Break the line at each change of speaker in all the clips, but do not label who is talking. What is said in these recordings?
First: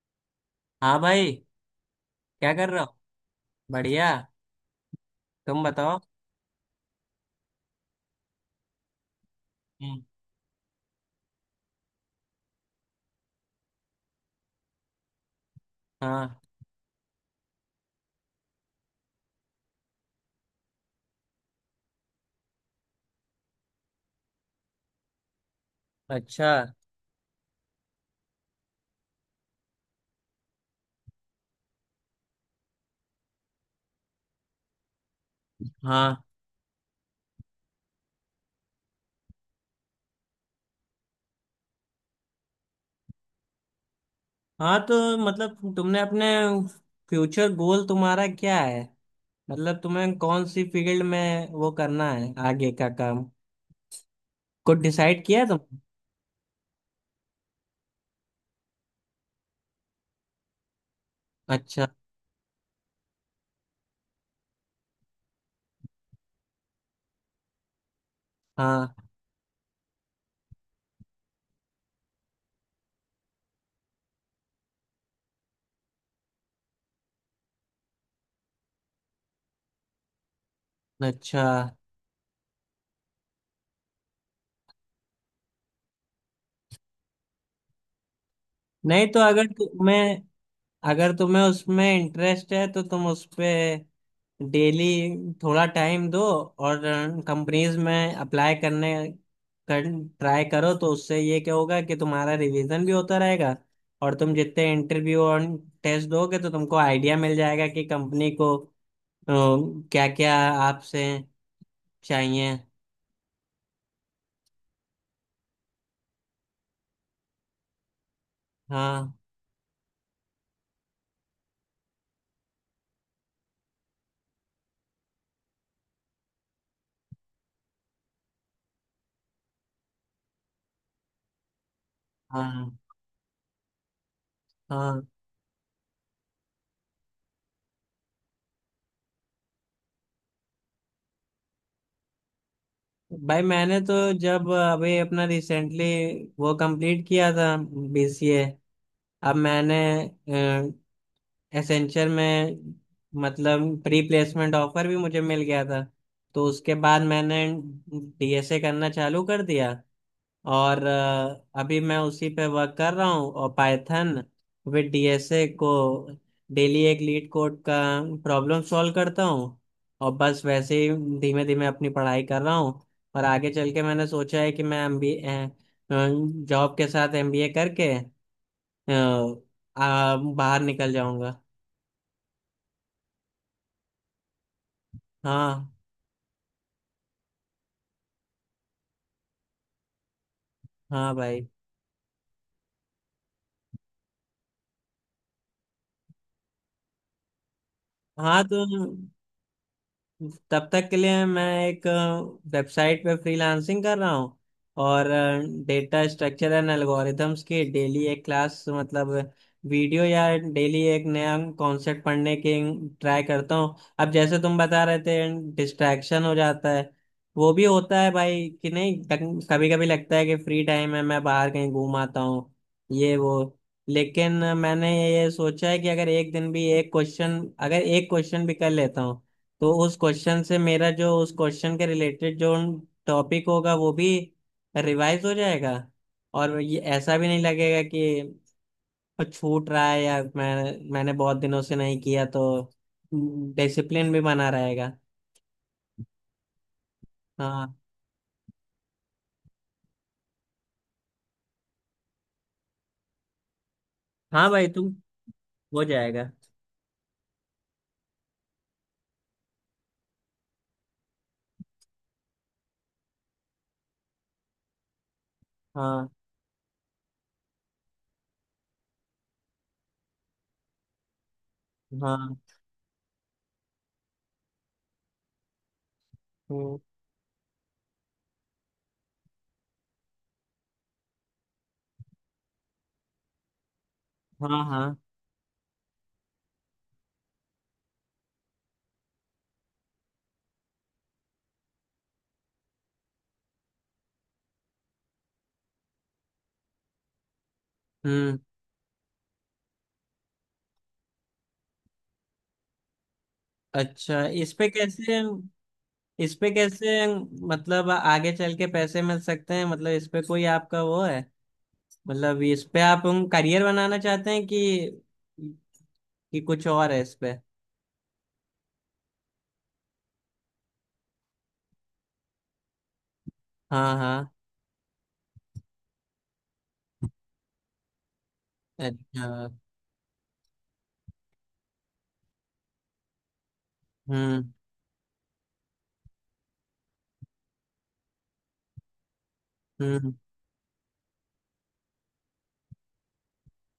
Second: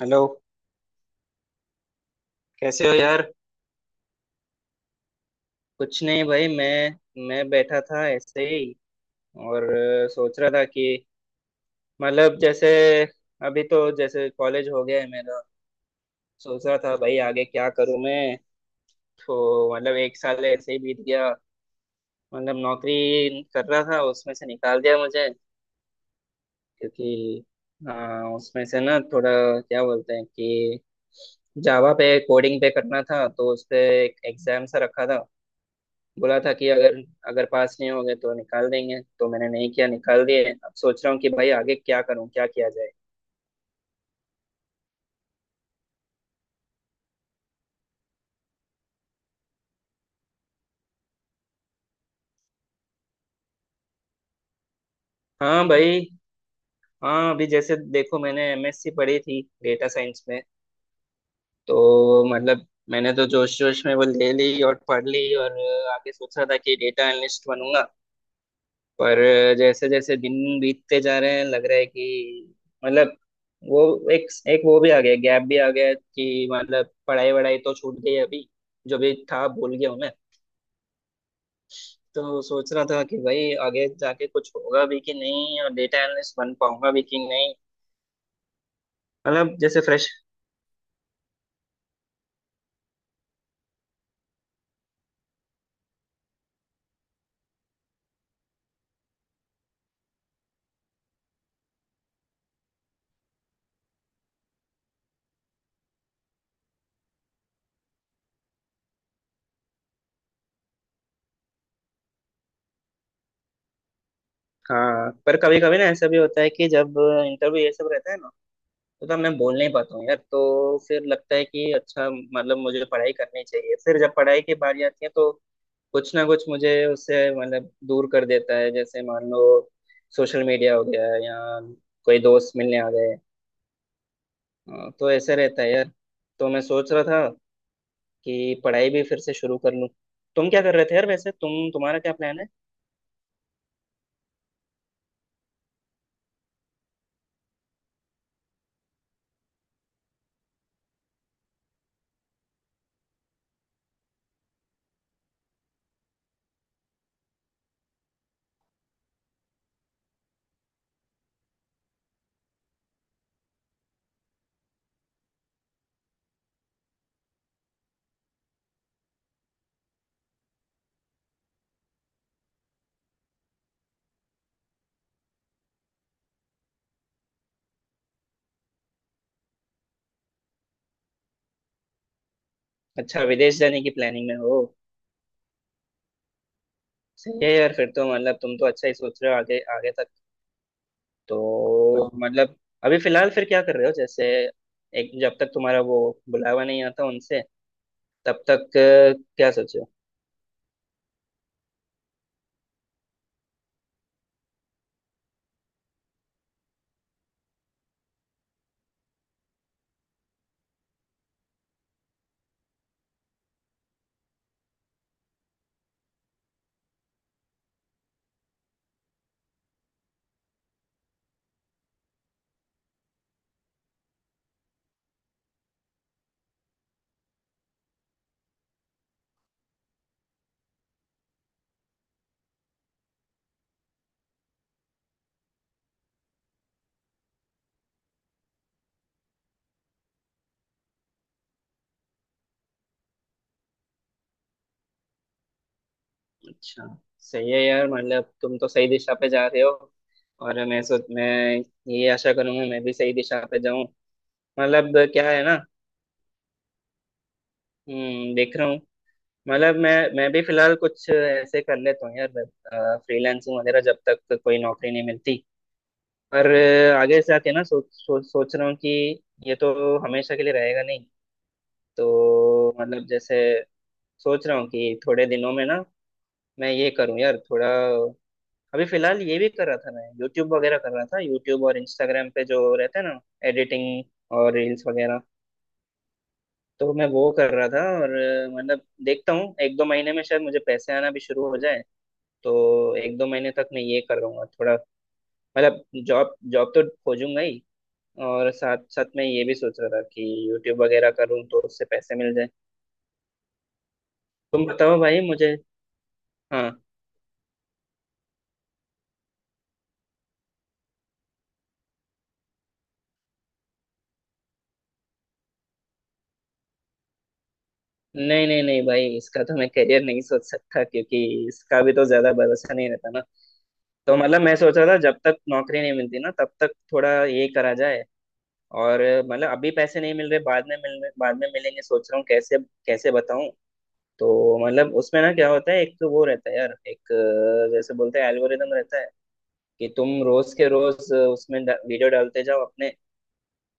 Hello.
हाँ भाई। क्या कर रहे
कैसे हो
हो?
यार?
बढ़िया। तुम बताओ।
कुछ नहीं भाई, मैं बैठा था ऐसे ही। और
हम्म।
सोच रहा था कि मतलब जैसे, अभी तो जैसे कॉलेज हो गया है मेरा।
हाँ।
सोच रहा था भाई, आगे क्या करूं मैं? तो मतलब एक साल ऐसे ही बीत गया। मतलब नौकरी कर रहा था, उसमें से निकाल दिया मुझे।
अच्छा।
क्योंकि अ, उसमें से ना थोड़ा, क्या बोलते हैं कि जावा पे कोडिंग पे करना था, तो उस पे एक एग्जाम सा रखा था।
हाँ।
बोला था कि अगर अगर पास नहीं होंगे तो निकाल देंगे, तो मैंने नहीं किया, निकाल दिए। अब सोच रहा हूँ कि भाई, आगे क्या करूँ, क्या किया जाए।
हाँ तो मतलब तुमने अपने फ्यूचर गोल तुम्हारा क्या है? मतलब तुम्हें कौन सी फील्ड में वो करना है आगे का काम? कुछ डिसाइड किया
हाँ
तुमने?
भाई। हाँ, अभी जैसे देखो, मैंने एमएससी पढ़ी थी डेटा साइंस में।
अच्छा।
तो मतलब मैंने तो जोश जोश में वो ले ली और पढ़ ली, और आगे सोचा था कि डेटा एनालिस्ट बनूंगा।
हाँ।
पर जैसे जैसे दिन बीतते जा रहे हैं, लग रहा है कि मतलब वो एक एक वो भी आ गया, गैप भी आ गया कि मतलब पढ़ाई वढ़ाई तो छूट गई अभी, जो भी था भूल गया हूँ मैं।
अच्छा।
तो सोच रहा था कि भाई, आगे जाके कुछ होगा भी कि नहीं, और डेटा एनालिस्ट बन पाऊंगा भी कि नहीं।
नहीं तो
मतलब जैसे फ्रेश।
अगर तुम्हें उसमें इंटरेस्ट है तो तुम उस पे डेली थोड़ा टाइम दो और कंपनीज में अप्लाई करने कर ट्राई करो तो उससे ये क्या होगा कि तुम्हारा रिवीजन भी होता रहेगा और तुम जितने इंटरव्यू और टेस्ट दोगे तो तुमको आइडिया मिल जाएगा कि कंपनी को क्या क्या आपसे चाहिए।
हाँ, पर कभी कभी ना ऐसा भी होता है कि जब इंटरव्यू ये सब रहता है ना, तो,
हाँ
तो मैं बोल नहीं पाता हूँ यार, तो फिर लगता है कि अच्छा, मतलब मुझे पढ़ाई करनी चाहिए, फिर जब पढ़ाई की बारी आती है तो कुछ ना कुछ मुझे उससे मतलब दूर कर देता है। जैसे मान लो, सोशल मीडिया हो गया, या कोई दोस्त
हाँ।
मिलने आ गए, हाँ,
हाँ
तो ऐसे रहता है यार। तो मैं सोच रहा था कि पढ़ाई भी फिर से शुरू कर लूँ। तुम क्या कर रहे थे यार वैसे, तुम्हारा क्या प्लान है?
भाई मैंने तो जब अभी अपना रिसेंटली वो कंप्लीट किया था बीसीए। अब मैंने एसेंचर में मतलब प्री प्लेसमेंट ऑफर भी मुझे मिल गया था तो उसके बाद मैंने डीएसए करना चालू कर दिया और अभी मैं उसी पे वर्क कर रहा हूँ और पाइथन विद डीएसए को डेली एक लीड कोड का प्रॉब्लम सॉल्व करता हूँ और बस वैसे ही धीमे धीमे अपनी पढ़ाई कर रहा हूँ। और आगे चल के मैंने सोचा है कि मैं एमबीए जॉब के साथ एमबीए करके अ, बाहर निकल जाऊंगा।
अच्छा, विदेश जाने की प्लानिंग में हो?
हाँ।
सही है यार, फिर तो मतलब तुम तो अच्छा ही सोच रहे हो आगे आगे तक।
हाँ भाई।
तो मतलब, अभी फिलहाल फिर क्या कर रहे हो जैसे, एक जब तक तुम्हारा वो बुलावा नहीं आता उनसे,
हाँ
तब
तो
तक क्या सोचे हो?
तब तक के लिए मैं एक वेबसाइट पे फ्रीलांसिंग कर रहा हूँ और डेटा स्ट्रक्चर एंड एल्गोरिथम्स की डेली एक क्लास मतलब वीडियो या डेली एक नया कॉन्सेप्ट पढ़ने की ट्राई करता हूँ। अब जैसे तुम बता रहे थे डिस्ट्रैक्शन हो जाता है, वो भी होता है भाई कि नहीं? कभी कभी लगता है कि फ्री टाइम है, मैं बाहर कहीं घूम आता हूँ ये वो। लेकिन मैंने ये सोचा है कि अगर एक दिन भी एक क्वेश्चन अगर एक क्वेश्चन भी कर लेता हूँ तो उस क्वेश्चन से मेरा जो उस क्वेश्चन के रिलेटेड जो टॉपिक होगा वो भी रिवाइज हो जाएगा। और ये ऐसा भी नहीं लगेगा कि छूट रहा है या मैंने बहुत दिनों से नहीं किया, तो डिसिप्लिन भी बना रहेगा।
अच्छा। सही है
हाँ।
यार, मतलब तुम तो सही दिशा पे जा रहे हो। और मैं ये आशा करूंगा मैं भी सही दिशा पे जाऊं।
हाँ भाई तू
मतलब क्या है ना।
हो जाएगा।
देख रहा हूँ। मतलब मैं भी फिलहाल कुछ ऐसे कर लेता हूँ यार, फ्रीलांसिंग वगैरह, जब तक कोई नौकरी नहीं मिलती।
हाँ।
पर आगे से आके ना सोच सोच सोच रहा हूँ कि ये तो हमेशा के लिए रहेगा नहीं।
हाँ।
तो मतलब जैसे, सोच रहा हूँ कि थोड़े दिनों में ना मैं
हम्म।
ये करूँ यार थोड़ा। अभी फिलहाल ये भी कर रहा था, मैं यूट्यूब वगैरह कर रहा था, यूट्यूब और इंस्टाग्राम पे जो रहता है ना, एडिटिंग और
हाँ।
रील्स
हाँ।
वगैरह। तो मैं वो कर रहा था, और मतलब देखता हूँ एक दो महीने में शायद मुझे पैसे आना भी शुरू हो जाए। तो एक दो महीने तक मैं ये करूँगा थोड़ा। मतलब जॉब जॉब तो खोजूंगा ही,
हम्म।
और साथ साथ में ये भी सोच रहा था कि यूट्यूब वगैरह करूँ तो उससे पैसे मिल जाए।
अच्छा, इस
तुम
पे
बताओ
कैसे?
भाई मुझे।
इस पे
हाँ।
कैसे? मतलब आगे चल के पैसे मिल सकते हैं? मतलब इस पे कोई आपका वो है? मतलब इस पे आप हम करियर बनाना चाहते हैं कि कुछ और है इस पे?
नहीं नहीं नहीं भाई, इसका तो मैं करियर नहीं सोच सकता, क्योंकि इसका भी तो ज्यादा भरोसा नहीं रहता ना।
हाँ।
तो
हाँ।
मतलब मैं सोच रहा था जब तक नौकरी नहीं मिलती ना, तब तक थोड़ा ये करा जाए। और मतलब
अच्छा।
अभी पैसे नहीं मिल रहे, बाद में मिलेंगे, सोच रहा हूँ कैसे कैसे बताऊं।
हम्म।
तो मतलब उसमें ना क्या होता है, एक तो वो रहता है यार, एक जैसे बोलते हैं एल्गोरिदम रहता है कि
हम्म।
तुम रोज के रोज उसमें वीडियो डालते जाओ अपने,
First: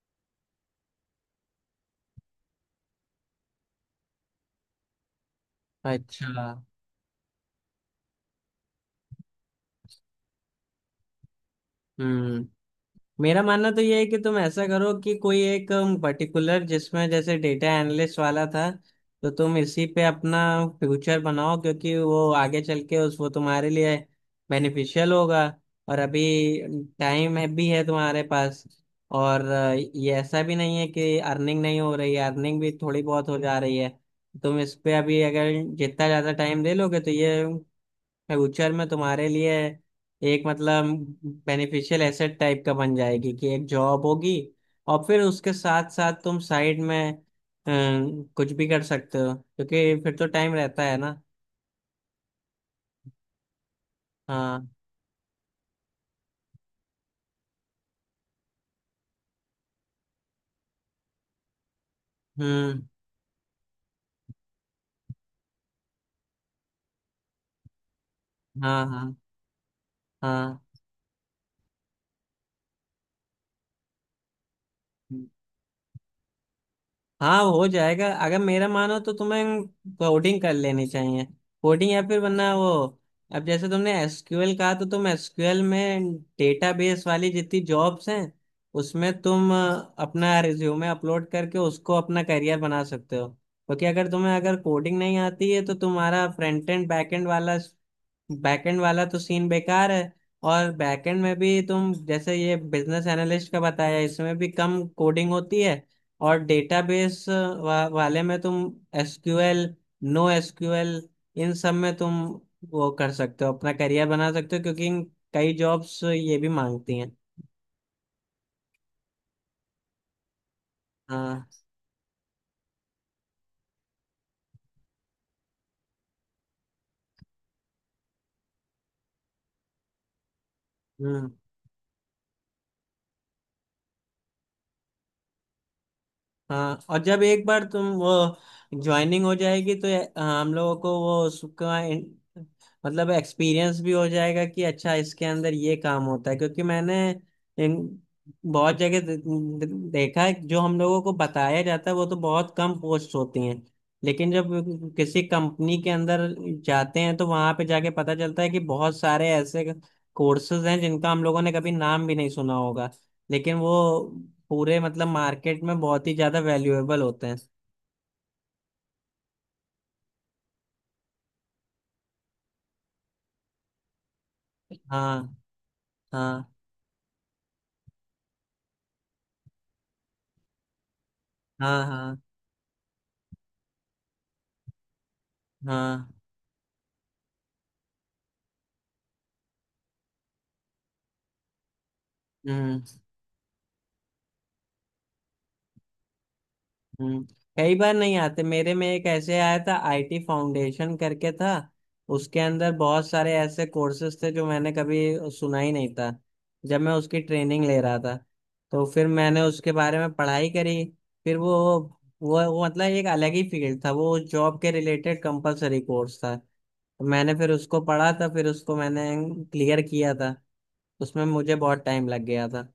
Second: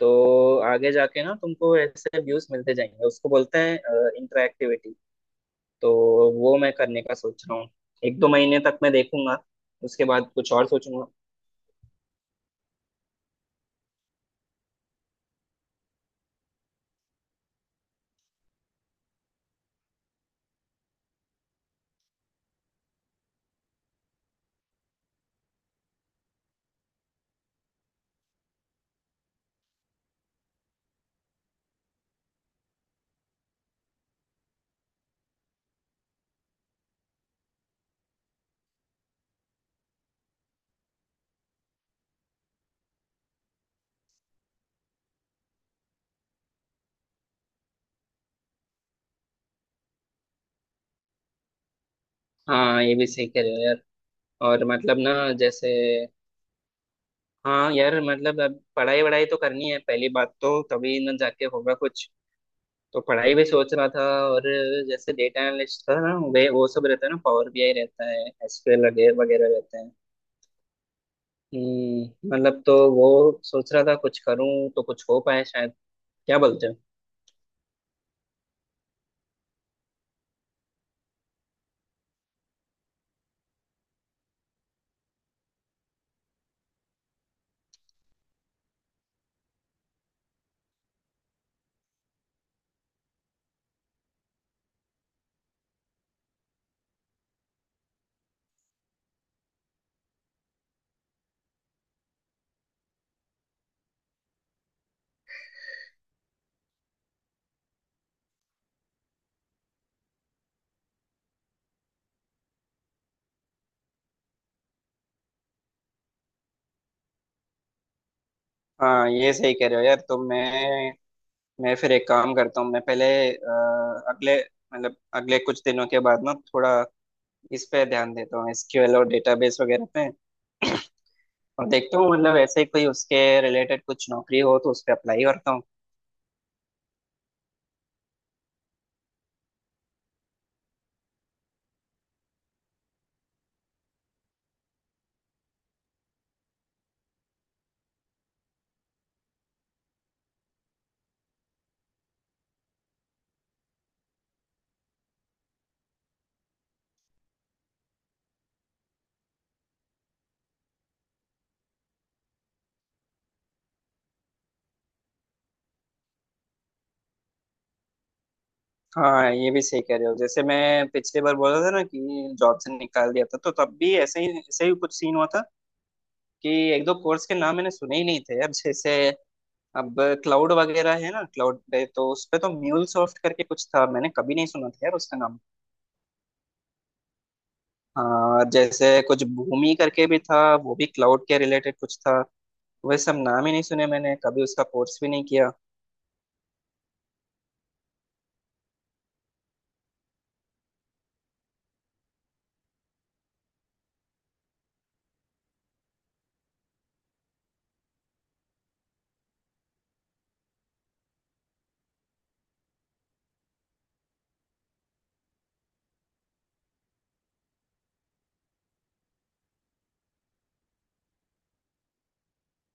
तो आगे जाके ना तुमको ऐसे व्यूज मिलते जाएंगे, उसको बोलते हैं इंटरएक्टिविटी। तो
अच्छा।
वो मैं करने का सोच रहा हूँ, एक दो महीने तक मैं देखूंगा, उसके बाद कुछ और सोचूंगा।
हम्म। मेरा मानना तो ये है कि तुम ऐसा करो कि कोई एक पर्टिकुलर जिसमें जैसे डेटा एनालिस्ट वाला था तो तुम इसी पे अपना फ्यूचर बनाओ क्योंकि वो आगे चल के उस वो तुम्हारे लिए बेनिफिशियल होगा। और अभी टाइम है तुम्हारे पास। और ये ऐसा भी नहीं है कि अर्निंग नहीं हो रही है, अर्निंग भी थोड़ी बहुत हो जा रही है। तुम इस पे अभी अगर जितना ज़्यादा टाइम दे लोगे तो ये फ्यूचर में तुम्हारे लिए एक मतलब बेनिफिशियल एसेट टाइप का बन जाएगी कि एक जॉब होगी। और फिर उसके साथ साथ तुम साइड में कुछ भी कर सकते हो क्योंकि फिर तो टाइम रहता है ना।
हाँ ये भी सही कह रहे हो यार। और
हाँ।
मतलब ना जैसे, हाँ यार मतलब अब पढ़ाई वढ़ाई तो करनी है पहली बात, तो तभी ना जाके होगा कुछ।
हम्म।
तो पढ़ाई भी सोच रहा था, और जैसे डेटा एनालिस्ट था ना, वे वो सब रहता है ना, पावर बीआई रहता है,
हाँ।
एसक्यूएल
हाँ।
वगैरह वगैरह रहते हैं।
हाँ।
मतलब तो वो सोच रहा था कुछ करूं तो कुछ हो पाए शायद, क्या बोलते हो?
हाँ हो जाएगा। अगर मेरा मानो तो तुम्हें कोडिंग कर लेनी चाहिए। कोडिंग या फिर वरना वो अब जैसे तुमने एसक्यूएल कहा तो तुम एसक्यूएल में डेटाबेस वाली जितनी जॉब्स हैं उसमें तुम अपना रिज्यूमे अपलोड करके उसको अपना करियर बना सकते हो। क्योंकि अगर तुम्हें अगर कोडिंग नहीं आती है तो तुम्हारा फ्रंट एंड बैक एंड वाला बैकएंड वाला तो सीन बेकार है। और बैकएंड में भी तुम जैसे ये बिजनेस एनालिस्ट का बताया इसमें भी कम कोडिंग होती है। और डेटाबेस वाले में तुम एसक्यूएल, नो एसक्यूएल इन सब में तुम वो कर सकते हो, अपना करियर बना सकते हो क्योंकि कई जॉब्स ये भी मांगती हैं।
हाँ ये सही कह रहे हो यार, तो
हाँ।
मैं फिर एक काम करता हूँ, मैं पहले अगले मतलब अगले कुछ दिनों के बाद ना थोड़ा इस पे ध्यान देता हूँ, एसक्यूएल और डेटाबेस वगैरह पे,
हम्म।
और देखता हूँ मतलब ऐसे ही कोई उसके रिलेटेड कुछ नौकरी हो तो उस पे अप्लाई करता हूँ।
हाँ। और जब एक बार तुम वो ज्वाइनिंग हो जाएगी तो हाँ, हम लोगों को वो उसका मतलब एक्सपीरियंस भी हो जाएगा कि अच्छा इसके अंदर ये काम होता है। क्योंकि मैंने इन बहुत जगह दे- दे- देखा है जो हम लोगों को बताया जाता है वो तो बहुत कम पोस्ट होती हैं, लेकिन जब किसी कंपनी के अंदर जाते हैं तो वहां पे जाके पता चलता है कि बहुत सारे ऐसे कोर्सेज हैं जिनका हम लोगों ने कभी नाम भी नहीं सुना होगा लेकिन वो पूरे मतलब मार्केट में बहुत ही ज्यादा वैल्यूएबल होते हैं।
हाँ ये भी सही कह रहे हो। जैसे मैं पिछली बार बोला था ना कि जॉब से निकाल दिया था, तो तब भी ऐसे ही कुछ सीन हुआ
हाँ।
था कि
हाँ।
एक दो कोर्स के नाम मैंने सुने ही नहीं थे। अब जैसे, अब क्लाउड वगैरह है ना, क्लाउड
हाँ
पे तो
हाँ
उस पे तो म्यूल सॉफ्ट करके कुछ था, मैंने कभी नहीं सुना था यार उसका नाम।
हाँ
हाँ, जैसे कुछ भूमि करके भी था, वो भी क्लाउड के रिलेटेड कुछ था।
हम्म
वह सब नाम ही नहीं सुने मैंने, कभी उसका कोर्स भी नहीं किया।
हम्म। कई बार नहीं आते। मेरे में एक ऐसे आया था, आईटी फाउंडेशन करके था। उसके अंदर बहुत सारे ऐसे कोर्सेज थे जो मैंने कभी सुना ही नहीं था। जब मैं उसकी ट्रेनिंग ले रहा था तो फिर मैंने उसके बारे में पढ़ाई करी। फिर वो मतलब एक अलग ही फील्ड था, वो जॉब के रिलेटेड कंपलसरी कोर्स था। तो मैंने फिर उसको पढ़ा था, फिर उसको मैंने क्लियर किया था। उसमें मुझे बहुत टाइम लग गया था।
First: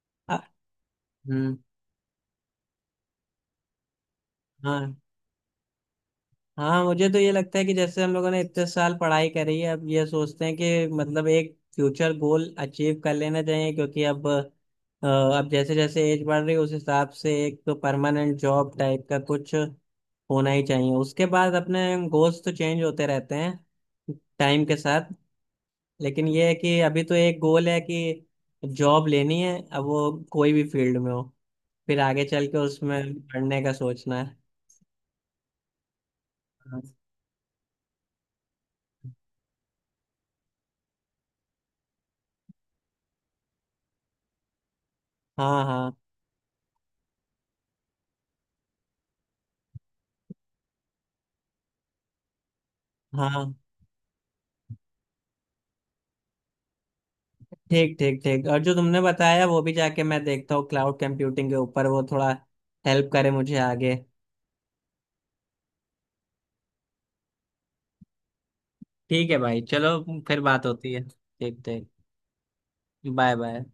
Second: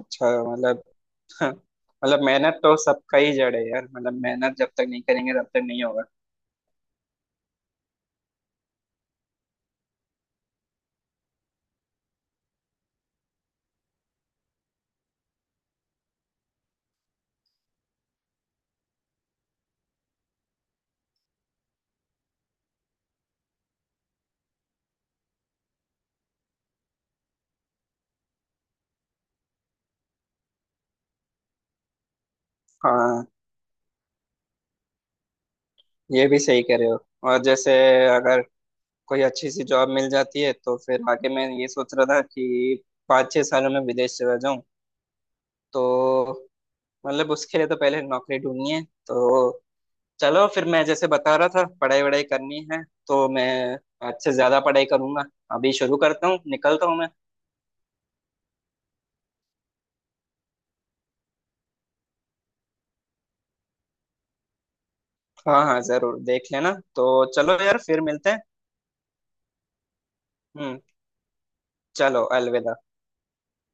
अच्छा।
आ-
मतलब
हम्म।
मतलब मेहनत तो सबका ही जड़ है यार, मतलब मेहनत जब तक
हाँ।
नहीं करेंगे तब तक नहीं होगा।
हाँ मुझे तो ये लगता है कि जैसे हम लोगों ने इतने साल पढ़ाई करी है अब ये सोचते हैं कि मतलब एक फ्यूचर गोल अचीव कर लेना चाहिए क्योंकि अब जैसे जैसे एज बढ़ रही है उस हिसाब से एक तो परमानेंट जॉब टाइप का कुछ होना ही चाहिए। उसके बाद अपने गोल्स तो चेंज होते रहते हैं टाइम के साथ। लेकिन ये है कि अभी तो एक गोल है कि जॉब लेनी है, अब वो कोई भी फील्ड में हो, फिर आगे चल के उसमें
हाँ
पढ़ने का सोचना है।
ये भी सही कह रहे हो। और जैसे, अगर कोई अच्छी सी जॉब मिल जाती है तो फिर आगे मैं ये सोच रहा था कि 5-6 सालों में विदेश चला जाऊं।
हाँ।
तो
हाँ
मतलब उसके लिए तो पहले नौकरी ढूंढनी है, तो चलो फिर, मैं जैसे बता रहा था, पढ़ाई वढ़ाई करनी है, तो
हाँ
मैं आज से ज्यादा पढ़ाई करूंगा। अभी शुरू करता हूँ, निकलता हूँ मैं।
ठीक ठीक ठीक। और जो तुमने बताया वो भी जाके मैं देखता हूँ, क्लाउड कंप्यूटिंग के ऊपर, वो थोड़ा हेल्प करे मुझे आगे।
हाँ हाँ, जरूर देख लेना। तो चलो यार, फिर मिलते हैं।
ठीक है भाई चलो, फिर बात
हम्म,
होती है। ठीक ठीक।
चलो। अलविदा।
Bye bye.